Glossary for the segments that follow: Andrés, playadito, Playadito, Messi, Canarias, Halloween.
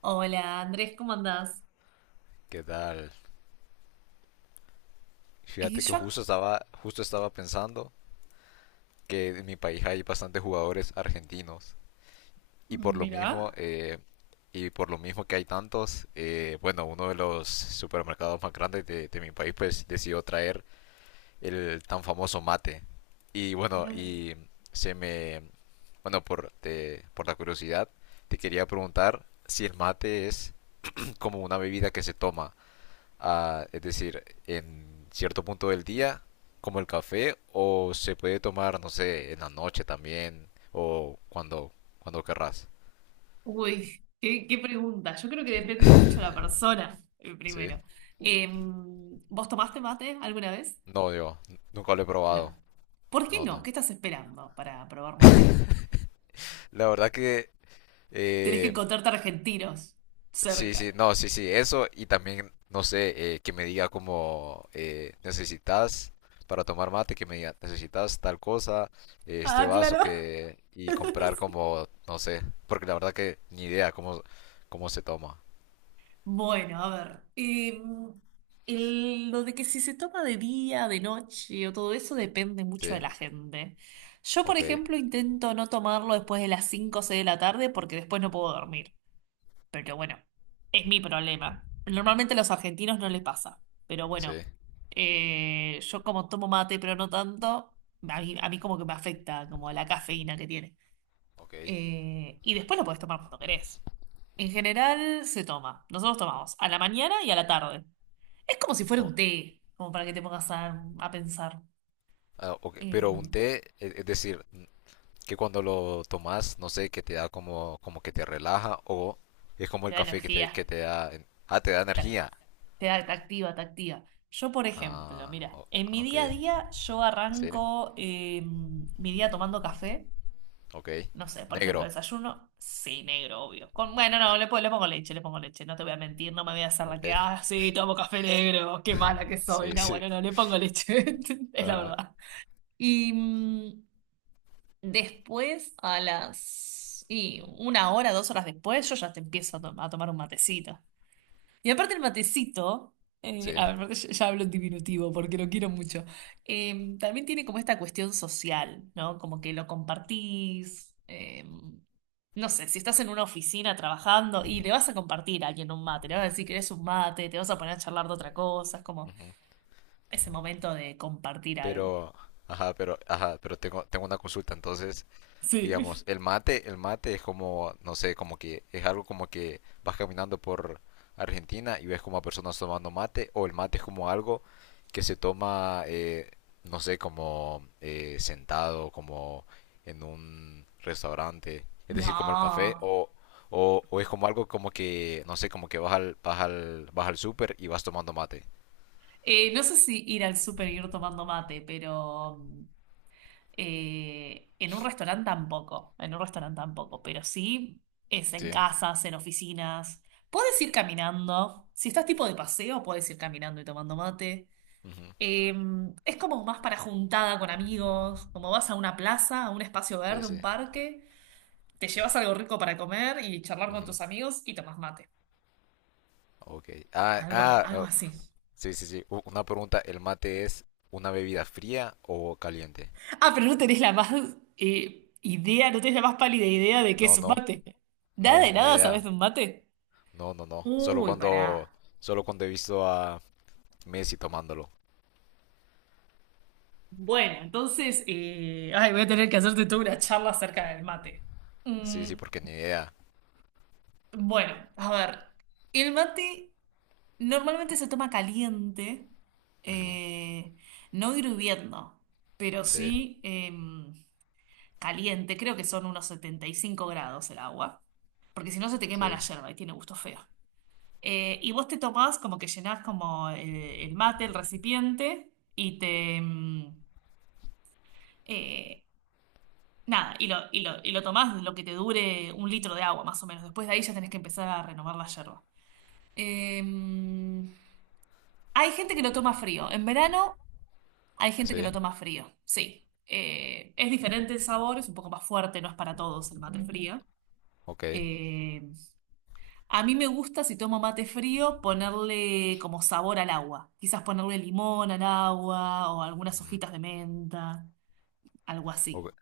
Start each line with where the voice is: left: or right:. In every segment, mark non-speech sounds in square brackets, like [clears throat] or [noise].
right: Hola Andrés, ¿cómo andás?
left: ¿Qué tal?
right: Y
left: Fíjate que
right: yo, ac-
left: justo estaba pensando que en mi país hay bastantes jugadores argentinos y por lo
right: Mira,
left: mismo, eh, y por lo mismo que hay tantos, bueno, uno de los supermercados más grandes de mi país pues decidió traer el tan famoso mate. Y bueno, y se me, bueno, por la curiosidad, te quería preguntar si el mate es [clears throat] como una bebida que se toma es decir, en cierto punto del día, como el café, o se puede tomar, no sé, en la noche también, o cuando querrás.
right: qué pregunta. Yo creo que depende mucho de la persona,
left: [laughs] Sí,
right: primero. ¿Vos tomaste mate alguna vez?
left: no, yo nunca lo he probado.
right: No. ¿Por qué
left: No,
right: no?
left: no.
right: ¿Qué estás esperando para probar mate?
left: La verdad que
right: Tenés que
left: eh,
right: encontrarte argentinos
left: sí,
right: cerca.
left: sí, no, sí, sí, eso y también, no sé, que me diga como necesitas para tomar mate, que me diga necesitas tal cosa, este
right: Ah,
left: vaso
right: claro.
left: que y comprar
right: [laughs]
left: como, no sé, porque la verdad que ni idea cómo se toma.
right: Bueno, a ver, lo de que si se toma de día, de noche o todo eso depende mucho de
left: Sí,
right: la gente. Yo, por
left: ok,
right: ejemplo, intento no tomarlo después de las 5 o 6 de la tarde porque después no puedo dormir. Pero bueno, es mi problema. Normalmente a los argentinos no les pasa. Pero bueno,
left: sí,
right: yo como tomo mate, pero no tanto, a mí como que me afecta, como la cafeína que tiene.
left: ok.
right: Y después lo podés tomar cuando querés. En general se toma. Nosotros tomamos a la mañana y a la tarde. Es como si fuera
left: O-
right: un té, como para que te pongas a pensar.
left: ok,
right: Eh,
left: pero un té, es decir, que cuando lo tomas, no sé, que te da como que te relaja o es como
right: Te
left: el
right: da
left: café que te, que
right: energía,
left: te da, te da
right: te,
left: energía.
right: te activa, te activa. Yo, por ejemplo,
left: Ah,
right: mira, en mi
left: ok.
right: día a día yo
left: Sí,
right: arranco mi día tomando café.
left: ok.
right: No sé, por ejemplo,
left: Negro,
right: desayuno, sí, negro, obvio. Con, bueno, no, le pongo leche, no te voy a mentir, no me voy a hacer la que,
left: ok.
right: ah, sí, tomo café negro, qué mala que
left: Sí,
right: soy. No,
left: sí.
right: bueno, no, le pongo leche, [laughs] es la
left: Ajá,
right: verdad. Y mm, después, a las... Y una hora, dos horas después, yo ya te empiezo a tomar un matecito. Y aparte el matecito,
left: sí.
right: a ver, ya hablo en diminutivo porque lo quiero mucho, también tiene como esta cuestión social, ¿no? Como que lo compartís, no sé, si estás en una oficina trabajando y le vas a compartir a alguien un mate, le vas a decir que eres un mate, te vas a poner a charlar de otra cosa, es como
left: Ujú.
right: ese momento de compartir algo.
left: Pero, ajá, pero, ajá, pero tengo una consulta. Entonces,
right: Sí. [laughs]
left: digamos, el mate es como, no sé, como que es algo como que vas caminando por Argentina y ves como a personas tomando mate, o el mate es como algo que se toma, no sé, como sentado, como en un restaurante, es decir, como el café,
right: No.
left: o es como algo como que, no sé, como que vas al súper y vas tomando mate.
right: No sé si ir al súper y ir tomando mate, pero... en un restaurante tampoco, en un restaurante tampoco, pero sí es en
left: Sí,
right: casas, en oficinas. Puedes ir caminando, si estás tipo de paseo, puedes ir caminando y tomando mate.
left: ujú,
right: Eh, es como más para juntada con amigos, como vas a una plaza, a un espacio
left: sí,
right: verde,
left: sí.
right: un parque, te llevas algo rico para comer y charlar con
left: Ujú,
right: tus amigos y tomas mate.
left: ok. Ah,
right: Algo,
left: ah,
right: algo
left: oh,
right: así.
left: sí, sí, sí. Una pregunta, ¿el mate es una bebida fría o caliente?
right: Ah, pero no tenés la más idea, no tenés la más pálida idea de qué
left: No,
right: es un
left: no,
right: mate.
left: no,
right: Nada de
left: ni
right: nada
left: idea.
right: sabes de un mate.
left: No, no, no. Solo
right: Uy,
left: cuando,
right: pará.
left: solo cuando he visto a Messi tomándolo.
right: Bueno, entonces, ay, voy a tener que hacerte toda una charla acerca del mate.
left: Sí,
right: Mm,
left: sí, porque ni idea.
right: bueno, a ver, el mate normalmente se toma caliente,
left: Ujú.
right: eh, no hirviendo, pero
left: Sí,
right: sí caliente, creo que son unos 75 grados el agua, porque si no se te quema
left: sí,
right: la yerba y tiene gusto feo. Y vos te tomás como que llenás como el mate, el recipiente, y te... eh, nada, y lo tomás lo que te dure un litro de agua, más o menos. Después de ahí ya tenés que empezar a renovar la yerba. Em, hay gente que lo toma frío. En verano hay gente que
left: sí.
right: lo toma frío, sí. Es diferente el sabor, es un poco más fuerte, no es para todos el mate frío.
left: Ok.
right: Em, a mí me gusta, si tomo mate frío, ponerle como sabor al agua. Quizás ponerle limón al agua o algunas
left: Ujú.
right: hojitas de menta, algo
left: Ok.
right: así.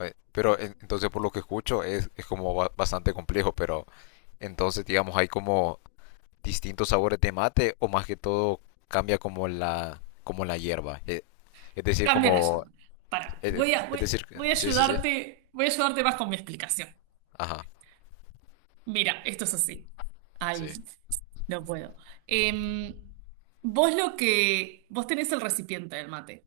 left: Pero entonces por lo que escucho es como bastante complejo, pero entonces digamos hay como distintos sabores de mate o más que todo cambia como la hierba. Es decir,
right: Cambia la
left: como
right: llamada. Para,
left: Es, es- decir, sí, sí, sí.
right: voy a ayudarte más con mi explicación.
left: Ajá,
right: Mira, esto es así. Ay,
left: sí.
right: no puedo. Em, vos tenés el recipiente del mate,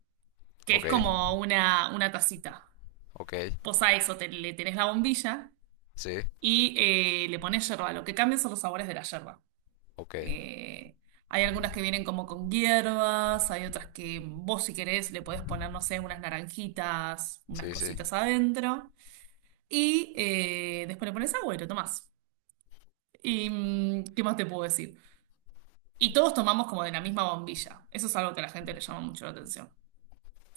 right: que es
left: Ok,
right: como una tacita.
left: ok,
right: Vos a eso le tenés la bombilla
left: sí,
right: y le pones yerba. Lo que cambia son los sabores de la yerba.
left: ok,
right: Eh, hay algunas que vienen como con hierbas, hay otras que vos si querés le podés poner, no sé, unas naranjitas, unas
left: sí, sí.
right: cositas adentro. Y después le pones agua y lo tomás. ¿Y qué más te puedo decir? Y todos tomamos como de la misma bombilla. Eso es algo que a la gente le llama mucho la atención.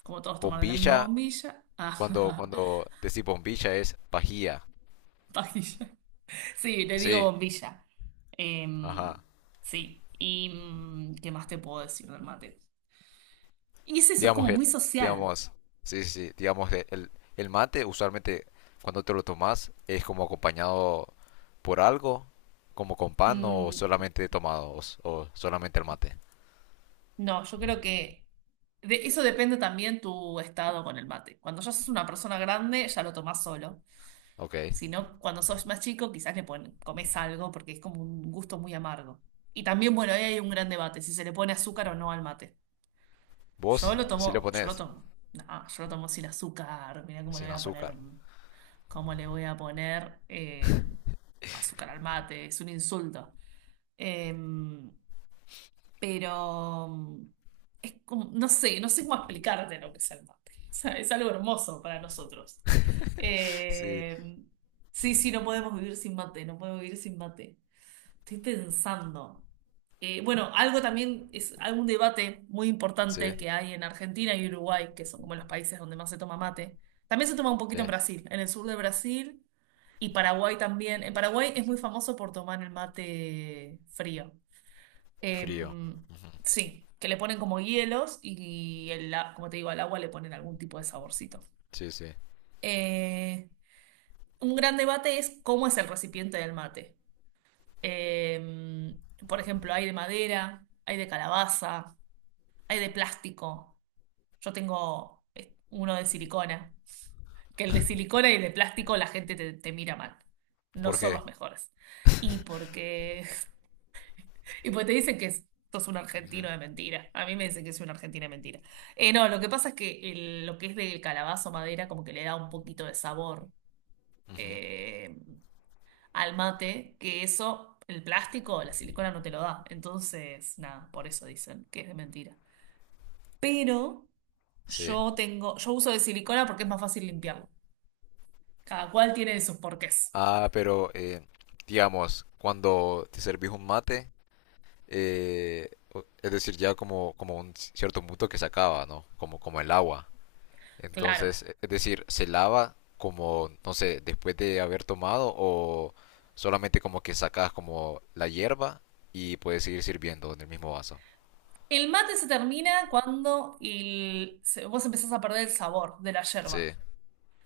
right: Como todos toman de la misma
left: Bombilla,
right: bombilla. [laughs]
left: cuando,
right: Ah,
left: cuando decís bombilla es pajía.
right: pajilla. Sí, le digo
left: Sí,
right: bombilla. Em,
left: ajá.
right: sí. ¿Y qué más te puedo decir del mate? Y es eso, es
left: Digamos,
right: como muy social.
left: digamos, sí, sí, sí, digamos, el mate usualmente cuando te lo tomas es como acompañado por algo, como con pan o
right: Mm,
left: solamente tomado o, o solamente el mate.
right: no, yo creo que de eso depende también tu estado con el mate. Cuando ya sos una persona grande, ya lo tomás solo.
left: Ok.
right: Si no, cuando sos más chico, quizás comes algo porque es como un gusto muy amargo. Y también, bueno, ahí hay un gran debate, si se le pone azúcar o no al mate.
left: ¿Vos? Sí lo pones
right: Yo lo tomo sin azúcar, mirá cómo le
left: sin
right: voy a poner,
left: azúcar.
right: cómo le voy a poner azúcar al mate, es un insulto. Eh, pero es como, no sé, no sé cómo explicarte lo que es el mate. [laughs] O sea, es algo hermoso para nosotros.
left: [laughs] Sí,
right: Eh, sí, sí, no podemos vivir sin mate, no podemos vivir sin mate. Estoy pensando. Bueno, algo también es algún debate muy
left: sí,
right: importante que hay en Argentina y Uruguay, que son como los países donde más se toma mate. También se toma un poquito en
left: sí.
right: Brasil, en el sur de Brasil y Paraguay también. En Paraguay es muy famoso por tomar el mate frío.
left: Frío.
right: Em, sí, que le ponen como hielos y, como te digo, al agua le ponen algún tipo de saborcito.
left: Sí, sí.
right: Eh, un gran debate es cómo es el recipiente del mate. Em, por ejemplo, hay de madera, hay de calabaza, hay de plástico. Yo tengo uno de silicona, que el de silicona y el de plástico la gente te mira mal. No
left: ¿Por
right: son
left: qué?
right: los mejores. Y porque y pues te dicen sos un argentino
left: Ujú,
right: de mentira. A mí me dicen que soy un argentino de mentira. No, lo que pasa es que lo que es del calabazo madera como que le da un poquito de sabor
left: ujú,
right: eh, al mate, que eso, el plástico, la silicona no te lo da. Entonces, nada, por eso dicen que es de mentira. Pero
left: sí.
right: yo tengo, yo uso de silicona porque es más fácil limpiarlo. Cada cual tiene sus porqués.
left: Ah, pero digamos, cuando te servís un mate, es decir, ya como, como un cierto punto que se acaba, ¿no? Como, como el agua.
right: Claro.
left: Entonces, es decir, ¿se lava como, no sé, después de haber tomado o solamente como que sacas como la hierba y puedes seguir sirviendo en el mismo vaso?
right: El mate se termina cuando vos empezás a perder el sabor de la
left: Sí,
right: yerba.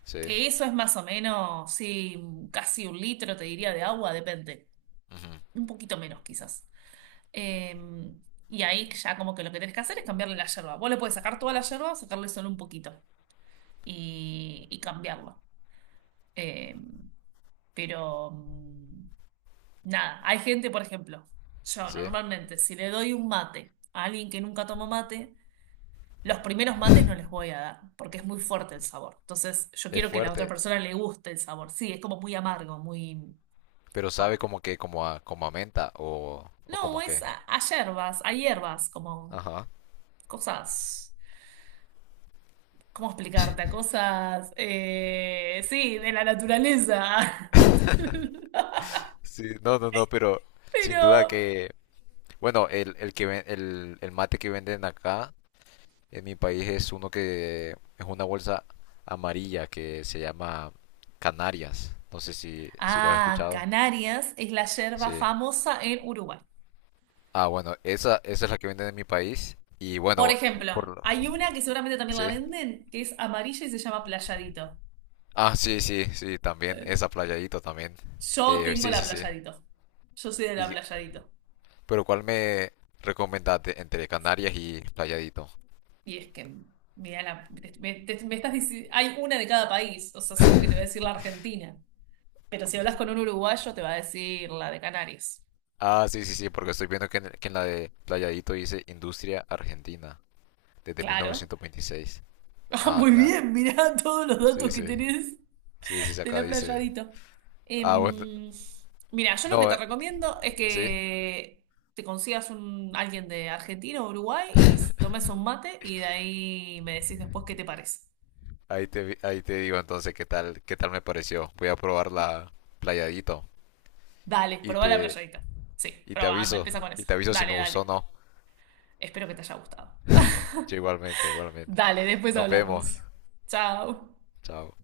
left: sí,
right: Que eso es más o menos, sí, casi un litro, te diría, de agua, depende.
left: ujú,
right: Un poquito menos, quizás. Eh, y ahí ya como que lo que tenés que hacer es cambiarle la yerba. Vos le podés sacar toda la yerba o sacarle solo un poquito y cambiarlo. Eh, pero nada, hay gente, por ejemplo, yo
left: sí.
right: normalmente, si le doy un mate a alguien que nunca tomó mate, los primeros mates no les voy a dar, porque es muy fuerte el sabor. Entonces, yo
left: Es
right: quiero que a la otra
left: fuerte,
right: persona le guste el sabor. Sí, es como muy amargo, muy
left: pero sabe
right: fuerte.
left: como que como a menta o como
right: No,
left: a
right: es
left: qué.
right: a hierbas, como
left: Ajá.
right: cosas. ¿Cómo explicarte? A cosas, sí, de la naturaleza. [laughs]
left: Sí, no, no, no, pero sin
right: Pero,
left: duda que, bueno, el mate que venden acá en mi país es uno que es una bolsa amarilla que se llama Canarias. No sé si lo has
right: ah,
left: escuchado.
right: Canarias es la yerba
left: Sí.
right: famosa en Uruguay.
left: Ah, bueno, esa es la que venden en mi país. Y
right: Por
left: bueno, por
right: ejemplo,
left: lo...
right: hay una que seguramente también la
left: sí.
right: venden, que es amarilla y se llama Playadito.
left: Ah, sí, sí, sí, también.
right: Eh,
left: Esa Playadito también.
right: Yo tengo
left: Sí,
right: la
left: sí, sí.
right: Playadito. Yo soy de la
left: Y
right: Playadito.
left: Pero ¿cuál me recomendaste entre Canarias y Playadito?
right: Y es que, mira, me estás hay una de cada país, o sea, solo que te va a decir la Argentina. Pero si hablas con un uruguayo, te va a decir la de Canarias.
left: Ah, sí, sí, sí, porque estoy viendo que que en la de Playadito dice Industria Argentina, desde
right: Claro. [laughs]
left: 1926.
right: Ah,
left: Ah,
right: muy
left: claro.
right: bien, mirá todos los
left: Sí,
right: datos que
left: sí.
right: tenés
left: Sí, sí, sí,
right: de
left: acá
right: la
left: dice.
right: Playadita.
left: Ah, bueno.
right: Em, mira, yo lo que
left: No,
right: te recomiendo es
left: sí.
right: que te consigas un, alguien de Argentina o Uruguay y tomes un mate y de ahí me decís después qué te parece.
left: Ahí te digo entonces qué tal me pareció. Voy a probar la Playadito.
right: Dale,
left: Y
right: probá la
left: te,
right: Playadita. Sí,
left: y te
right: probá, anda,
left: aviso.
right: empieza con
left: Y
right: eso.
left: te aviso si me
right: Dale,
left: gustó o
right: dale.
left: no.
right: Espero que te haya gustado.
left: Yo igualmente, igualmente.
right: Dale, después
left: Nos
right: hablamos.
left: vemos.
right: Chao.
left: Chao.